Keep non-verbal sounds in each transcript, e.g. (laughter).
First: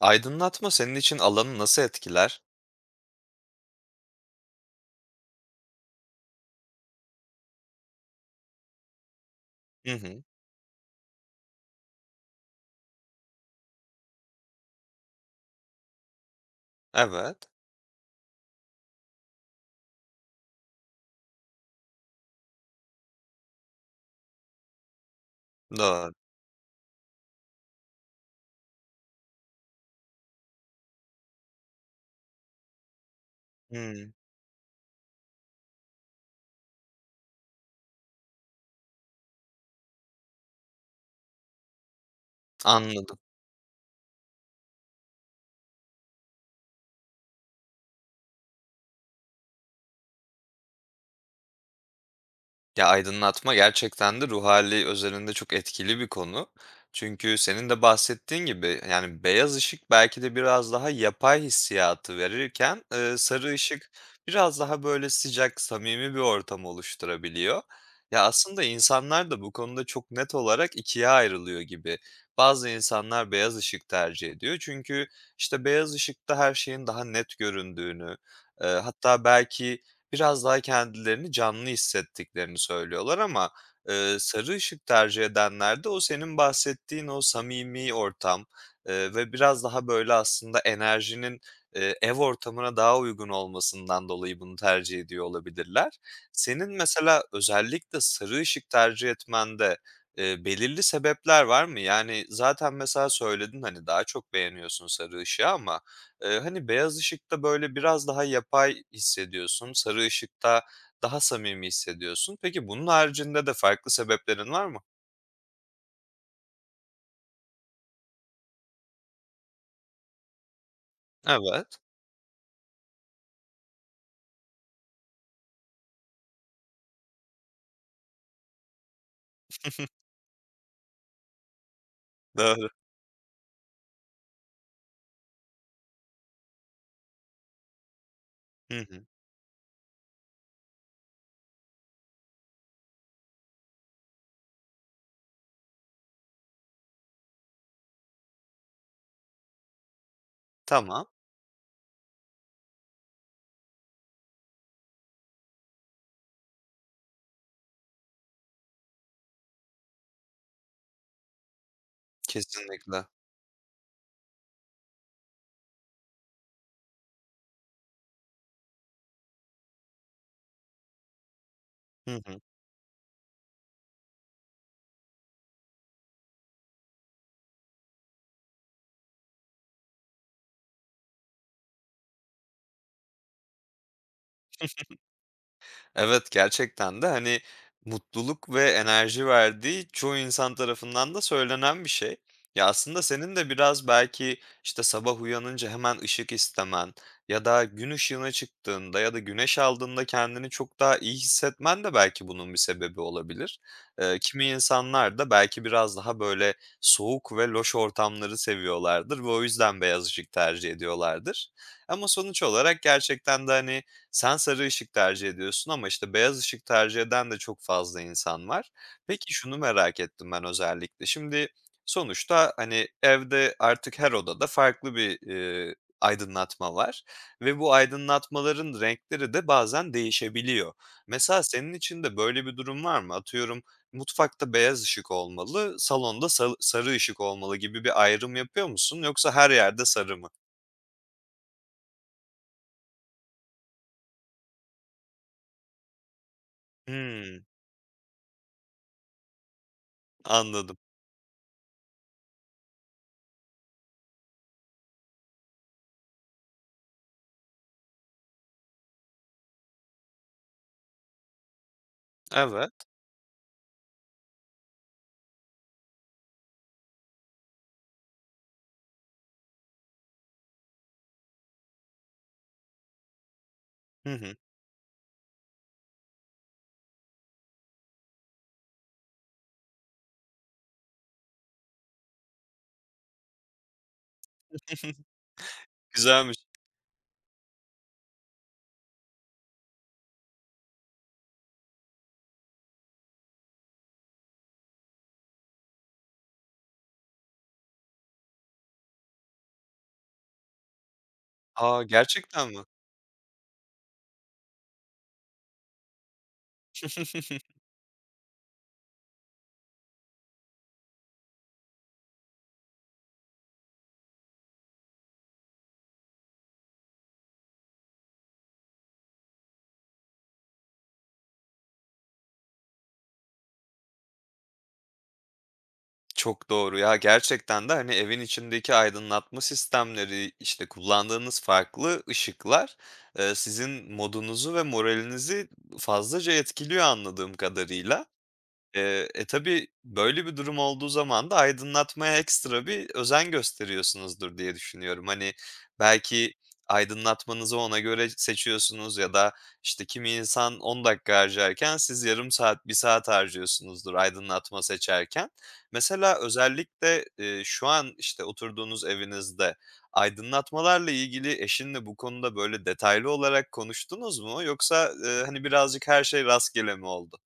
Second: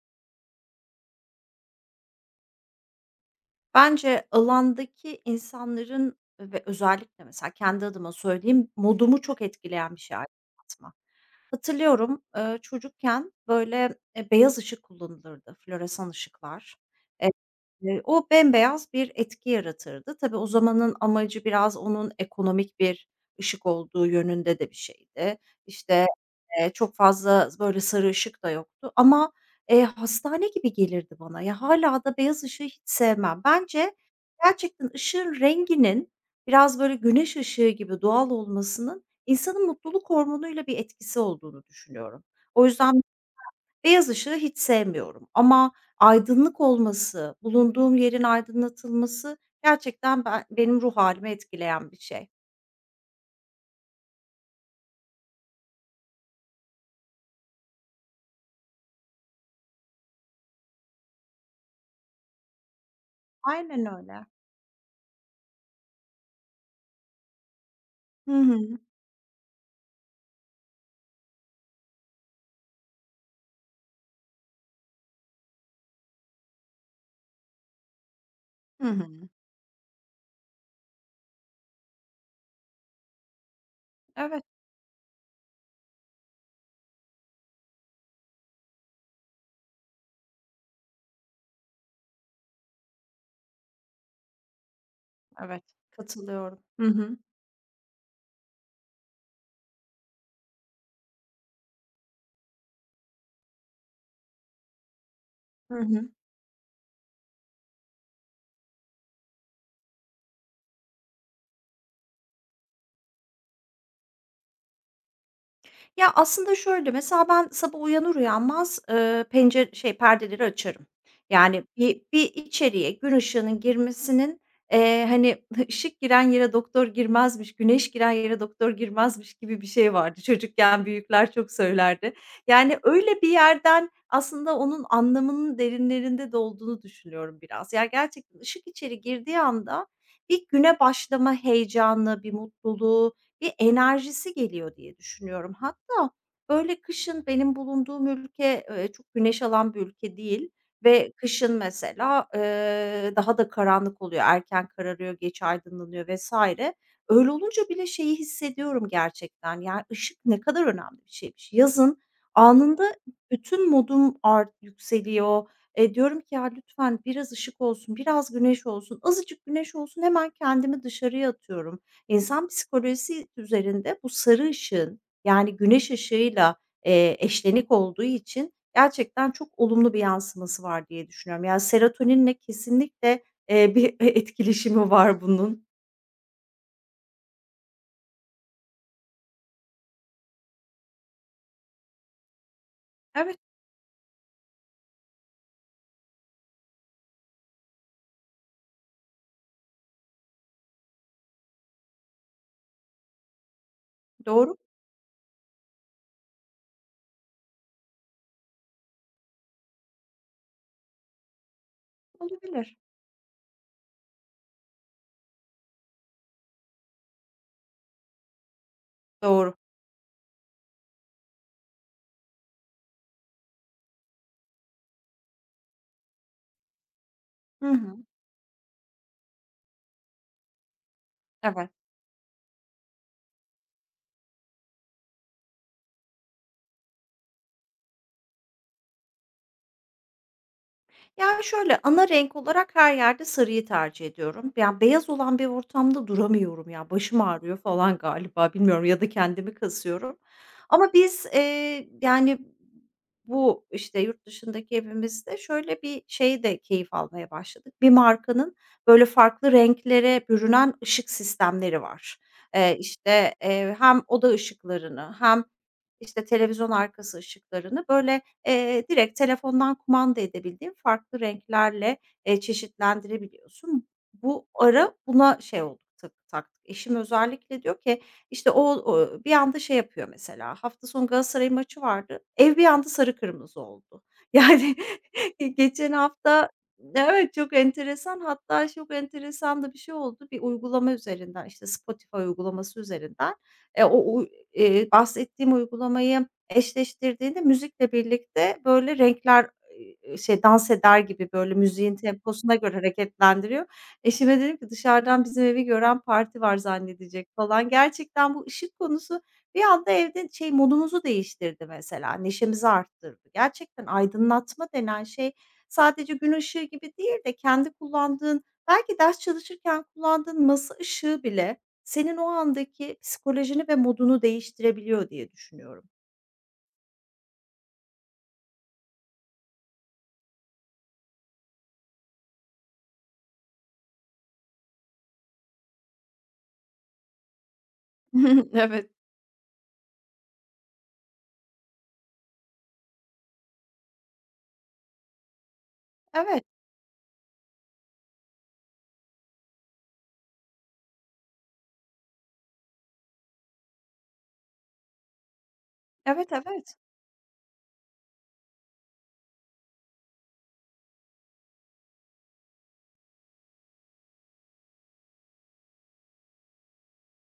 Aydınlatma senin için alanı nasıl etkiler? Bence alandaki insanların ve özellikle mesela kendi adıma söyleyeyim, modumu çok Hı etkileyen bir şey hı. aydınlatma. Hatırlıyorum, çocukken böyle, beyaz ışık kullanılırdı, floresan ışıklar. Eee, Evet. O bembeyaz bir etki yaratırdı. Tabii o zamanın amacı biraz onun ekonomik bir ışık olduğu yönünde de bir şeydi. İşte, Doğru. Çok fazla böyle sarı ışık da yoktu ama hastane gibi gelirdi bana. Ya, hâlâ da beyaz ışığı hiç sevmem. Bence Hımm. gerçekten ışığın renginin biraz, böyle, güneş ışığı gibi doğal olmasının insanın mutluluk hormonuyla bir etkisi olduğunu düşünüyorum. O yüzden Anladım. beyaz ışığı hiç sevmiyorum ama aydınlık olması, bulunduğum yerin aydınlatılması gerçekten benim ruh hâlimi etkileyen bir şey. Ya, aydınlatma gerçekten de ruh hâli özelinde çok etkili bir konu. Çünkü senin de bahsettiğin gibi, yani, beyaz ışık belki de biraz daha yapay hissiyatı verirken, sarı ışık Aynen öyle. biraz daha, böyle, sıcak, samimi bir ortam oluşturabiliyor. Ya, Hı aslında hı. insanlar da bu konuda çok net olarak ikiye ayrılıyor gibi. Bazı insanlar beyaz ışık tercih ediyor çünkü, işte, beyaz ışıkta her şeyin daha net göründüğünü, Hı hatta hı. belki biraz daha kendilerini canlı hissettiklerini söylüyorlar ama, Evet, sarı ışık tercih edenler de o senin bahsettiğin o samimi ortam, ve biraz daha böyle aslında enerjinin, ev ortamına daha uygun olmasından dolayı bunu tercih ediyor evet. olabilirler. Katılıyorum. Senin Hı hı. mesela özellikle sarı ışık tercih etmende, belirli sebepler var mı? Yani zaten mesela söyledin, hani, daha çok beğeniyorsun sarı ışığı Hı ama hı. Hani, beyaz ışıkta, böyle, biraz daha yapay hissediyorsun, sarı ışıkta daha samimi hissediyorsun. Peki, bunun haricinde de farklı sebeplerin var mı? Ya, aslında şöyle, mesela ben sabah uyanır uyanmaz, pencere perdeleri açarım. Yani Evet. bir içeriye gün ışığının girmesinin, hani, (laughs) ışık giren yere doktor girmezmiş, güneş giren yere doktor girmezmiş gibi bir şey (laughs) vardı. Çocukken büyükler çok söylerdi. Doğru. Yani öyle bir yerden aslında onun anlamının derinlerinde de olduğunu düşünüyorum biraz. Ya, gerçekten ışık Hı içeri hı. girdiği anda bir güne başlama heyecanı, bir mutluluğu bir enerjisi geliyor diye düşünüyorum. Hatta böyle kışın benim bulunduğum ülke, çok güneş alan bir ülke değil Tamam. ve kışın mesela, daha da karanlık oluyor. Erken kararıyor, geç aydınlanıyor vesaire. Öyle olunca bile şeyi hissediyorum gerçekten, yani, ışık ne kadar önemli bir şeymiş. Yazın anında Kesinlikle. bütün modum yükseliyor. Diyorum ki, "Ya, lütfen biraz ışık olsun, biraz güneş olsun, azıcık güneş olsun." Hemen kendimi dışarıya atıyorum. Hı hı. İnsan psikolojisi üzerinde bu sarı ışığın, yani güneş ışığıyla, eşlenik olduğu için gerçekten çok olumlu bir yansıması var diye düşünüyorum. Yani serotoninle kesinlikle, bir (laughs) etkileşimi var bunun. Evet, gerçekten de, hani, mutluluk ve enerji verdiği çoğu insan tarafından da söylenen bir şey. Ya, aslında senin Evet, de biraz belki, işte, sabah uyanınca hemen ışık istemen ya da gün ışığına çıktığında ya da güneş aldığında kendini çok daha iyi hissetmen de belki bunun bir sebebi olabilir. Kimi doğru, insanlar da belki biraz daha, böyle, soğuk ve loş ortamları seviyorlardır ve o yüzden beyaz ışık tercih ediyorlardır. Ama sonuç olabilir. olarak gerçekten de, hani, sen sarı ışık tercih ediyorsun ama, işte, beyaz ışık tercih eden de çok fazla insan var. Peki, Doğru. şunu merak ettim ben özellikle. Şimdi sonuçta, hani, evde artık her odada farklı bir, aydınlatma var ve Hı bu hı. aydınlatmaların renkleri de bazen değişebiliyor. Mesela Evet. senin için de böyle bir durum var mı? Atıyorum, mutfakta beyaz ışık olmalı, salonda sarı ışık olmalı gibi bir ayrım yapıyor musun yoksa her yerde sarı mı? Ya, şöyle, ana renk olarak her yerde sarıyı tercih ediyorum. Yani beyaz olan bir ortamda duramıyorum ya, başım Hımm, ağrıyor falan galiba bilmiyorum ya da kendimi kasıyorum. anladım. Ama biz, yani, işte, yurt dışındaki evimizde şöyle bir şey de keyif almaya başladık. Bir markanın böyle farklı renklere bürünen ışık sistemleri var. Evet. İşte, hem oda ışıklarını hem, işte, televizyon arkası ışıklarını böyle direkt telefondan kumanda edebildiğin farklı renklerle, çeşitlendirebiliyorsun. Hı hı. Bu ara buna şey oldu taktık. Eşim özellikle diyor ki, işte, bir anda şey yapıyor mesela, hafta sonu Galatasaray'ın maçı vardı. Ev bir anda sarı kırmızı oldu. (laughs) Yani, (laughs) geçen Güzelmiş. hafta Evet, çok enteresan. Hatta çok enteresan da bir şey oldu. Bir uygulama üzerinden, işte, Spotify uygulaması üzerinden, o u bahsettiğim uygulamayı Eşleştirdiğinde müzikle birlikte, böyle, renkler, dans eder gibi, böyle, Aa müziğin gerçekten temposuna mi? göre hareketlendiriyor. Eşime dedim ki, "Dışarıdan bizim evi gören parti var zannedecek." (laughs) falan. Gerçekten bu ışık konusu bir anda evde, şey, modumuzu değiştirdi mesela, neşemizi arttırdı. Gerçekten aydınlatma denen şey sadece gün ışığı gibi değil de kendi kullandığın, belki ders çalışırken kullandığın masa ışığı bile senin o andaki psikolojini ve modunu değiştirebiliyor diye düşünüyorum. Çok doğru ya, gerçekten de, hani, evin içindeki aydınlatma sistemleri, işte, kullandığınız farklı ışıklar, sizin modunuzu ve moralinizi fazlaca etkiliyor anladığım kadarıyla. (laughs) Evet. Tabii böyle bir durum olduğu zaman da aydınlatmaya ekstra bir özen gösteriyorsunuzdur diye düşünüyorum. Hani, belki Evet, aydınlatmanızı ona göre seçiyorsunuz ya da, işte, kimi insan 10 dakika harcarken siz yarım saat, bir saat harcıyorsunuzdur aydınlatma seçerken. Mesela evet, evet. özellikle, şu an, işte, oturduğunuz evinizde aydınlatmalarla ilgili eşinle bu konuda böyle detaylı olarak konuştunuz mu? Yoksa, hani, birazcık her şey rastgele mi oldu?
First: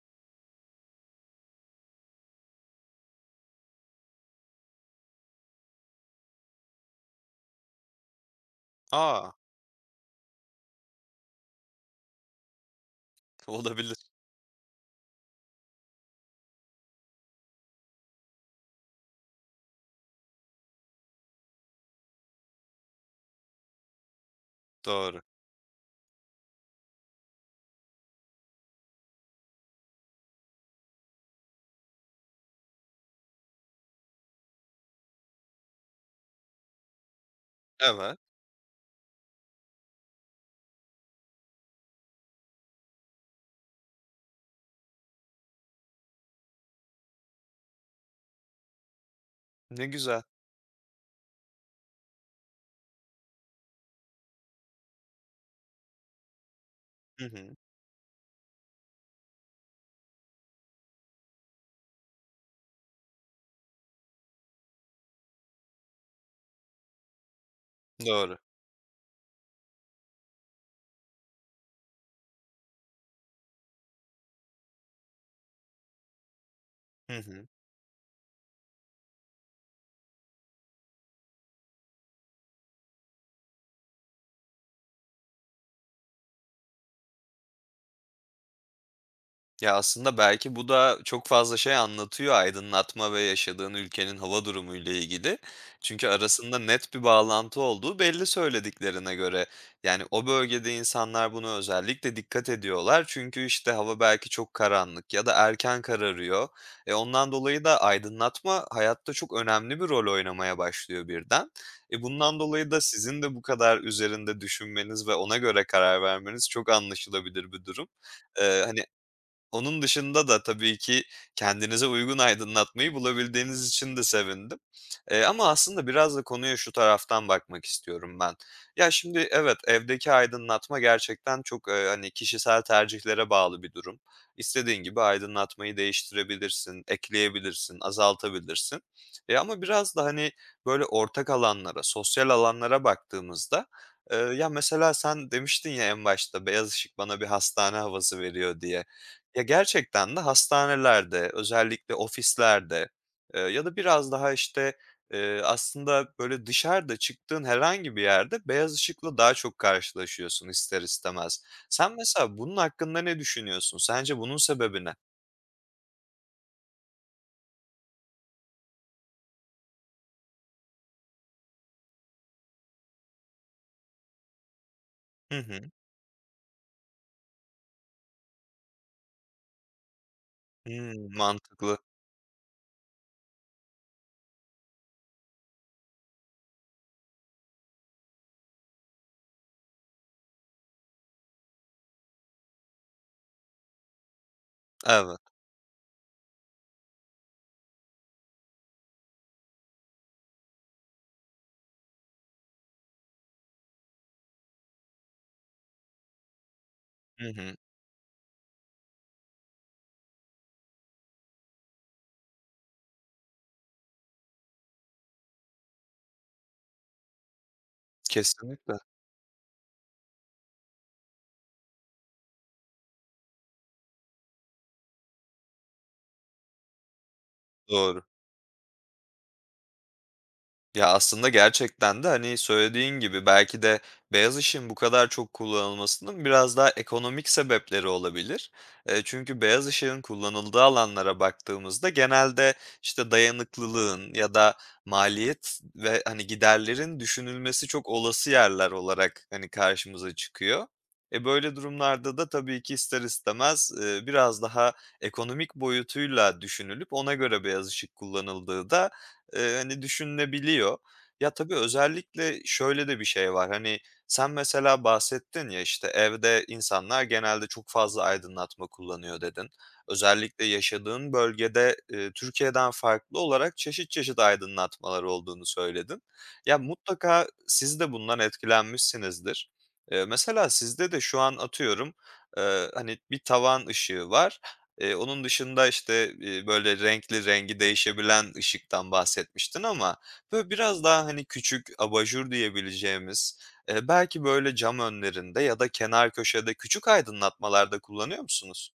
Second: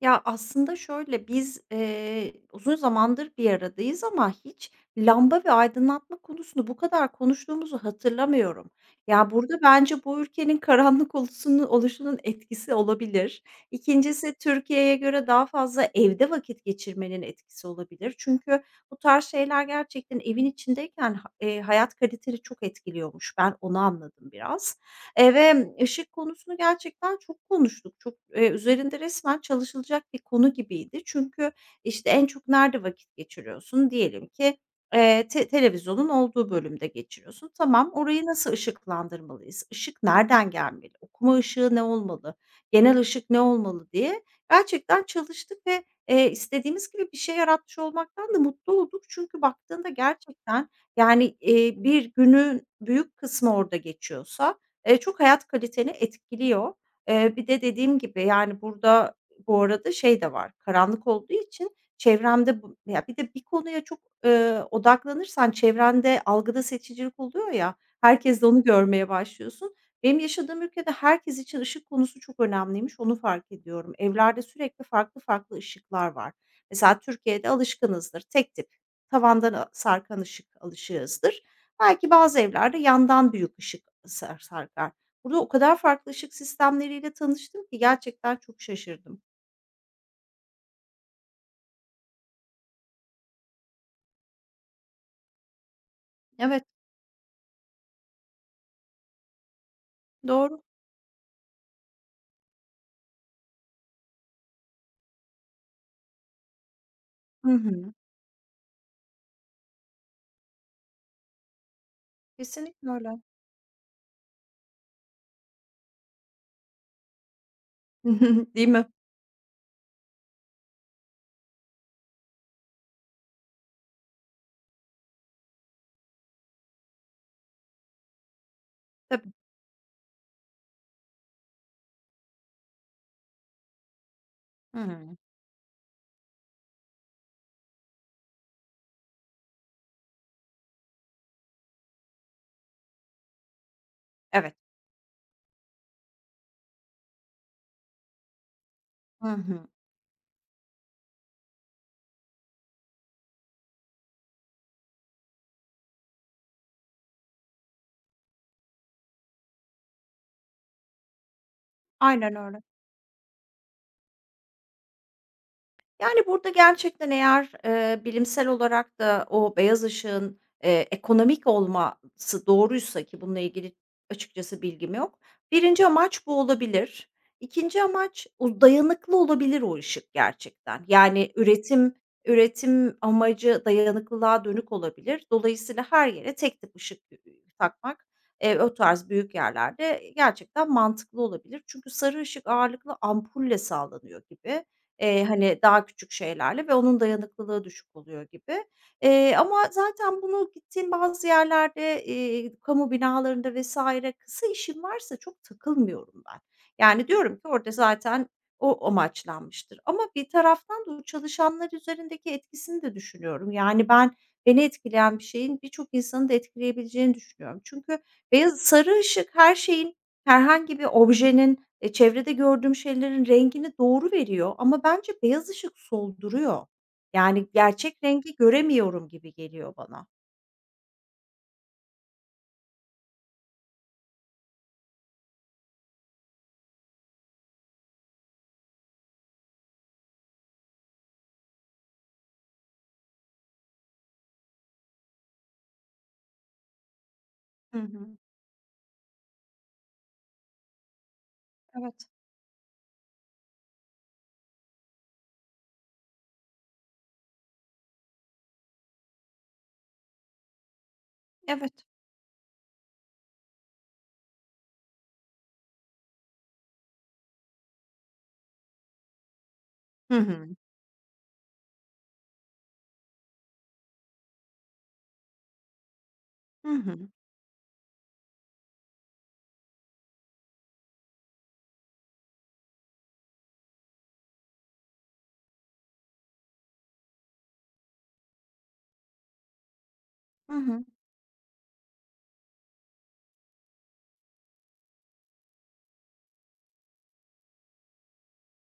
Ya, aslında şöyle, biz, uzun zamandır bir aradayız ama hiç lamba ve aydınlatma konusunu bu kadar konuştuğumuzu hatırlamıyorum. Ya, Aa burada bence bu ülkenin karanlık oluşunun etkisi olabilir. (laughs) Olabilir. İkincisi Türkiye'ye göre daha fazla evde vakit geçirmenin etkisi olabilir. Çünkü bu tarz şeyler gerçekten evin içindeyken hayat kaliteni çok etkiliyormuş. Ben onu anladım biraz. Doğru. Ve ışık konusunu gerçekten çok konuştuk. Çok, üzerinde resmen çalışılacak bir konu gibiydi. Çünkü, işte, en çok nerede vakit geçiriyorsun? Diyelim ki, te televizyonun olduğu bölümde geçiriyorsun. Tamam, Evet. orayı nasıl ışıklandırmalıyız? Işık nereden gelmeli? Okuma ışığı ne olmalı? Genel ışık ne olmalı diye gerçekten çalıştık ve, istediğimiz gibi bir şey yaratmış olmaktan da mutlu olduk. Çünkü Ne baktığında güzel. gerçekten, yani, bir günün büyük kısmı orada geçiyorsa çok hayat kaliteni etkiliyor. Hı Bir hı. de dediğim gibi, yani, burada bu arada şey de var, karanlık olduğu için çevremde bu ya, bir de bir konuya çok, odaklanırsan çevrende algıda seçicilik oluyor ya, Doğru. herkes de onu görmeye başlıyorsun. Benim yaşadığım ülkede herkes için ışık konusu çok önemliymiş, onu fark ediyorum. Evlerde sürekli farklı farklı ışıklar var. Mesela Hı hı. Türkiye'de alışkınızdır, tek tip, tavandan sarkan ışık alışığızdır. Belki bazı evlerde yandan büyük ışık sarkar. Burada o kadar farklı ışık sistemleriyle tanıştım ki gerçekten çok şaşırdım. Ya, aslında belki bu da çok fazla şey anlatıyor aydınlatma ve yaşadığın ülkenin hava durumu ile ilgili. Çünkü arasında Evet, net bir bağlantı olduğu belli söylediklerine göre. Yani o doğru. bölgede insanlar buna özellikle dikkat ediyorlar. Çünkü, işte, hava belki çok karanlık ya da erken kararıyor. Ondan Hı dolayı da hı. aydınlatma hayatta çok önemli bir rol oynamaya başlıyor birden. Bundan dolayı da Kesinlikle öyle. sizin de bu kadar üzerinde düşünmeniz ve ona göre karar vermeniz çok anlaşılabilir bir durum. (laughs) Değil hani, mi? onun dışında da tabii ki kendinize uygun aydınlatmayı bulabildiğiniz için de sevindim. Ama aslında biraz da konuya şu taraftan bakmak istiyorum ben. Ya, şimdi Tabii. evet, evdeki aydınlatma gerçekten çok, hani, kişisel tercihlere bağlı bir durum. İstediğin gibi Hıı. aydınlatmayı değiştirebilirsin, ekleyebilirsin, azaltabilirsin. Ama biraz da, hani, böyle ortak alanlara, sosyal alanlara baktığımızda, ya, Evet. mesela sen demiştin ya en başta, "Beyaz ışık bana bir hastane havası veriyor." diye. Hı Ya, hı. gerçekten de hastanelerde, özellikle ofislerde, ya da biraz daha, işte, aslında, böyle, dışarıda çıktığın herhangi bir yerde beyaz ışıkla daha çok karşılaşıyorsun ister istemez. Sen Aynen mesela bunun öyle. hakkında ne düşünüyorsun? Sence bunun sebebi ne? Yani, burada gerçekten eğer, bilimsel olarak da o beyaz ışığın, ekonomik olması doğruysa ki bununla ilgili açıkçası bilgim yok. Hı hı. Birinci amaç bu olabilir. İkinci amaç o dayanıklı olabilir o ışık gerçekten. Hımm, Yani, mantıklı. üretim amacı dayanıklılığa dönük olabilir. Dolayısıyla her yere tek tip ışık takmak, o tarz büyük yerlerde gerçekten mantıklı olabilir. Çünkü sarı ışık ağırlıklı ampulle sağlanıyor gibi. Evet. Hani, daha küçük şeylerle ve onun dayanıklılığı düşük oluyor gibi. Ama zaten bunu gittiğim bazı yerlerde, kamu binalarında vesaire kısa işim varsa çok takılmıyorum ben. Yani, Hı diyorum ki hı. orada zaten o amaçlanmıştır ama bir taraftan da bu çalışanlar üzerindeki etkisini de düşünüyorum. Yani, ben beni etkileyen bir şeyin birçok insanı da etkileyebileceğini düşünüyorum. Çünkü beyaz Kesinlikle. sarı ışık her şeyin, herhangi bir objenin çevrede gördüğüm şeylerin rengini doğru veriyor ama bence beyaz ışık solduruyor. Yani Doğru. gerçek rengi göremiyorum gibi geliyor bana. Ya, aslında gerçekten de, hani, söylediğin gibi belki de beyaz ışığın bu kadar çok kullanılmasının biraz daha ekonomik sebepleri olabilir. Çünkü beyaz ışığın kullanıldığı alanlara baktığımızda genelde, işte, dayanıklılığın ya da maliyet ve, hani, giderlerin düşünülmesi Hı çok hı. olası yerler olarak, hani, karşımıza çıkıyor. Böyle Evet, durumlarda da tabii ki ister istemez, biraz daha ekonomik boyutuyla düşünülüp ona göre beyaz ışık kullanıldığı da hani, düşünülebiliyor. Ya, tabii evet. özellikle şöyle de bir şey var, hani, sen mesela bahsettin ya, işte, "Evde insanlar genelde çok fazla aydınlatma kullanıyor." dedin. Hı Özellikle hı. yaşadığın bölgede, Türkiye'den farklı olarak çeşit çeşit aydınlatmalar olduğunu söyledin. Ya, Hı hı. mutlaka siz de bundan etkilenmişsinizdir. Mesela sizde de şu an atıyorum, hani, bir tavan ışığı var. Onun dışında, işte, böyle renkli, rengi değişebilen ışıktan bahsetmiştin ama böyle Hı biraz hı. daha, hani, küçük abajur diyebileceğimiz, belki böyle cam önlerinde ya da kenar köşede küçük aydınlatmalarda kullanıyor musunuz?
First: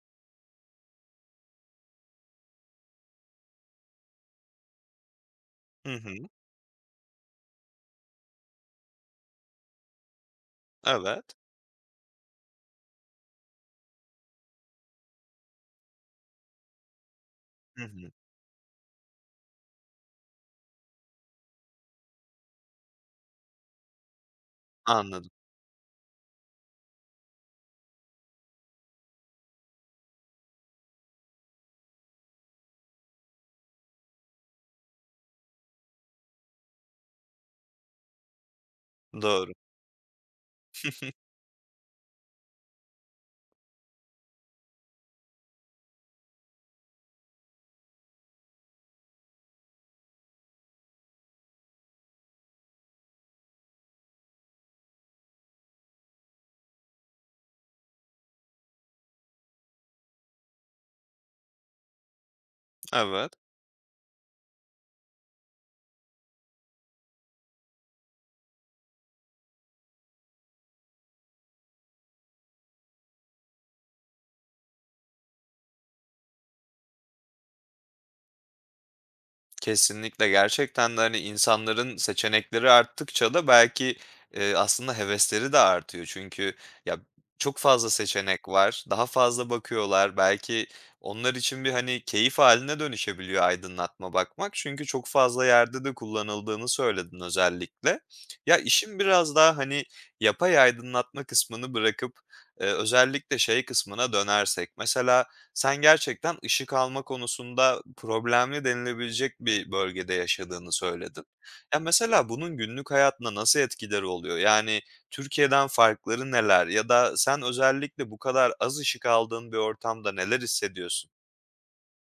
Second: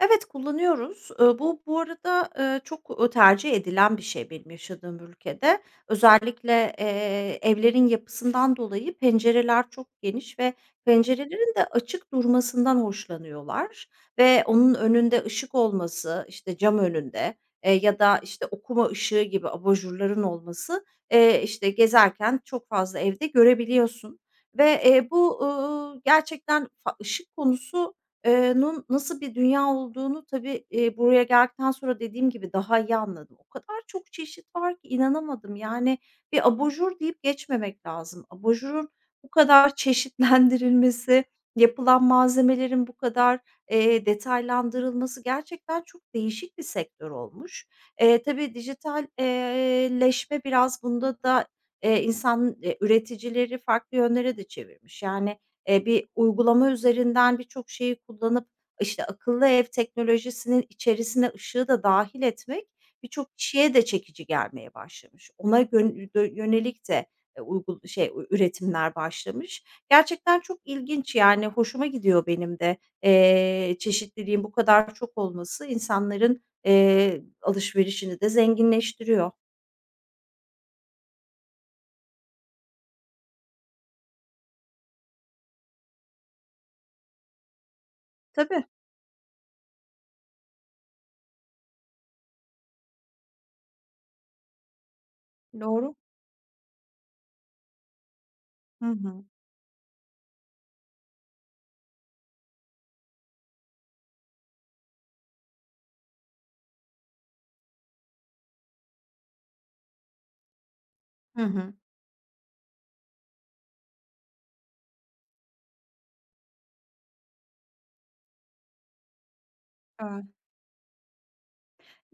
Evet, kullanıyoruz. Bu arada, çok, tercih edilen bir şey benim yaşadığım ülkede. Hı hı. Özellikle, evlerin yapısından dolayı pencereler çok geniş ve Evet. pencerelerin de açık durmasından hoşlanıyorlar ve onun önünde ışık olması, işte, cam önünde, Hı ya hı. da, işte, okuma ışığı gibi abajurların olması, işte, gezerken çok fazla evde görebiliyorsun ve, Anladım. Gerçekten ışık konusu, nun nasıl bir dünya olduğunu tabii, buraya geldikten sonra dediğim gibi daha iyi anladım. O kadar çok çeşit var ki inanamadım. Yani bir abajur deyip geçmemek lazım. Abajurun bu Doğru. kadar (laughs) çeşitlendirilmesi, yapılan malzemelerin bu kadar, detaylandırılması gerçekten çok değişik bir sektör olmuş. Tabii dijital leşme biraz bunda da, üreticileri farklı yönlere de çevirmiş. Yani bir uygulama üzerinden birçok şeyi kullanıp, işte, akıllı ev teknolojisinin içerisine ışığı da dahil etmek Evet. birçok kişiye de çekici gelmeye başlamış. Ona gön dö yönelik de, uygul şey, ü üretimler başlamış. Gerçekten çok ilginç, yani, hoşuma gidiyor benim de. Çeşitliliğin bu kadar çok olması insanların, alışverişini de zenginleştiriyor. Kesinlikle. Gerçekten de, hani, insanların seçenekleri arttıkça da belki, aslında hevesleri de artıyor. Çünkü ya, çok fazla seçenek Tabii, var, daha fazla bakıyorlar. Belki onlar için bir, hani, keyif haline dönüşebiliyor aydınlatma bakmak. Çünkü çok fazla yerde de doğru. kullanıldığını söyledin özellikle. Ya, Hı işin hı. biraz daha, hani, yapay aydınlatma kısmını bırakıp, özellikle şey kısmına dönersek mesela sen gerçekten ışık alma konusunda problemli denilebilecek bir bölgede yaşadığını söyledin. Hı hı. Ya, mesela bunun günlük hayatına nasıl etkileri oluyor? Yani, Türkiye'den farkları neler ya da sen özellikle bu kadar az ışık aldığın bir ortamda Evet. neler hissediyorsun?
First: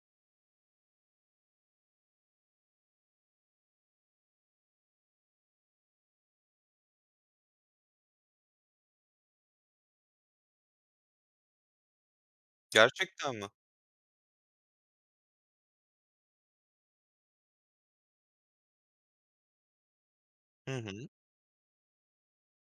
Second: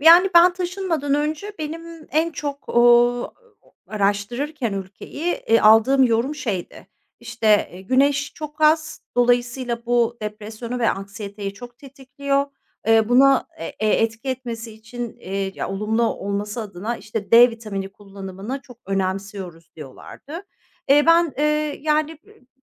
Yani, ben taşınmadan önce benim en çok, araştırırken ülkeyi, aldığım yorum şeydi, işte, güneş çok az, dolayısıyla bu depresyonu ve anksiyeteyi çok tetikliyor. Gerçekten mi? Buna, etki etmesi için, ya, olumlu olması adına, işte, D vitamini kullanımını çok önemsiyoruz diyorlardı. Hı hı. Ben, yani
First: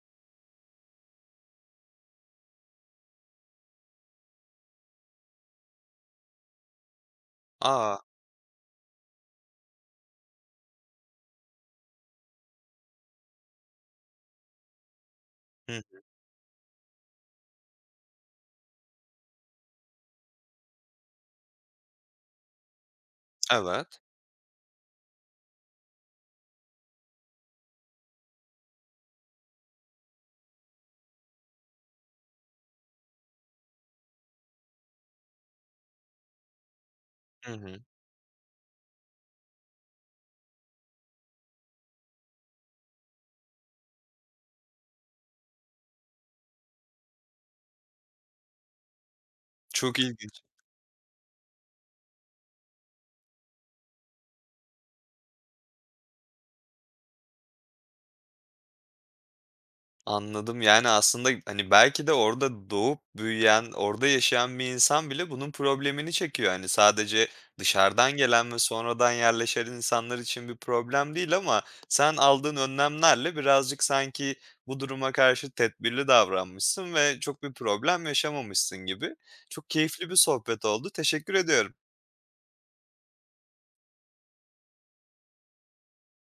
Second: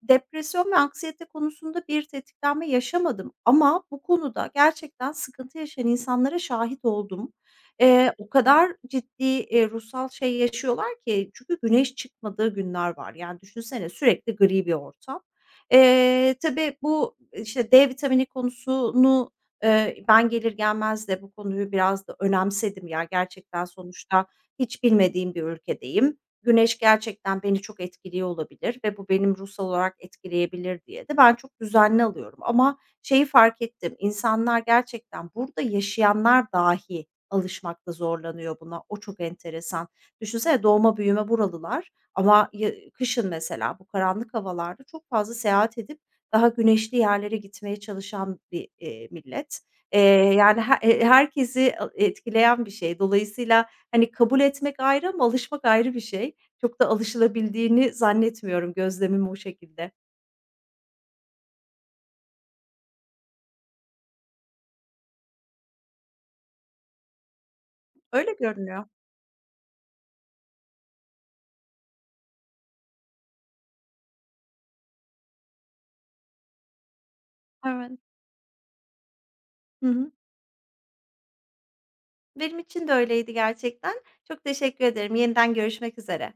Depresyon ve anksiyete konusunda bir tetiklenme yaşamadım ama bu konuda gerçekten sıkıntı yaşayan insanlara şahit oldum. A! O kadar ciddi, ruhsal şey yaşıyorlar ki çünkü güneş çıkmadığı günler var. Yani düşünsene sürekli gri bir ortam. Hı. Tabii işte, D vitamini konusunu, ben gelir gelmez de bu konuyu biraz da önemsedim. Ya, gerçekten Evet. sonuçta hiç bilmediğim bir ülkedeyim. Güneş gerçekten beni çok etkiliyor olabilir ve bu benim ruhsal olarak etkileyebilir diye de ben çok düzenli alıyorum ama şeyi fark ettim, İnsanlar gerçekten burada yaşayanlar dahi Hı hı. alışmakta zorlanıyor buna. O çok enteresan. Düşünsene doğma büyüme buralılar ama ya kışın mesela bu karanlık havalarda çok fazla seyahat edip daha güneşli yerlere gitmeye çalışan bir, millet. Çok Eee, ilginç. Herkesi etkileyen bir şey. Dolayısıyla, hani, kabul etmek ayrı ama alışmak ayrı bir şey. Çok da alışılabildiğini zannetmiyorum. Gözlemim o şekilde. Anladım. Yani, aslında, hani, belki de orada doğup büyüyen, orada yaşayan bir insan bile bunun problemini çekiyor. Hani, sadece dışarıdan Öyle gelen ve görünüyor. sonradan yerleşen insanlar için bir problem değil ama sen aldığın önlemlerle birazcık sanki bu duruma karşı tedbirli davranmışsın ve çok bir Evet. problem yaşamamışsın gibi. Çok Hı keyifli hı. bir sohbet oldu. Teşekkür ediyorum. Benim için de öyleydi gerçekten. Çok teşekkür ederim. Yeniden görüşmek üzere.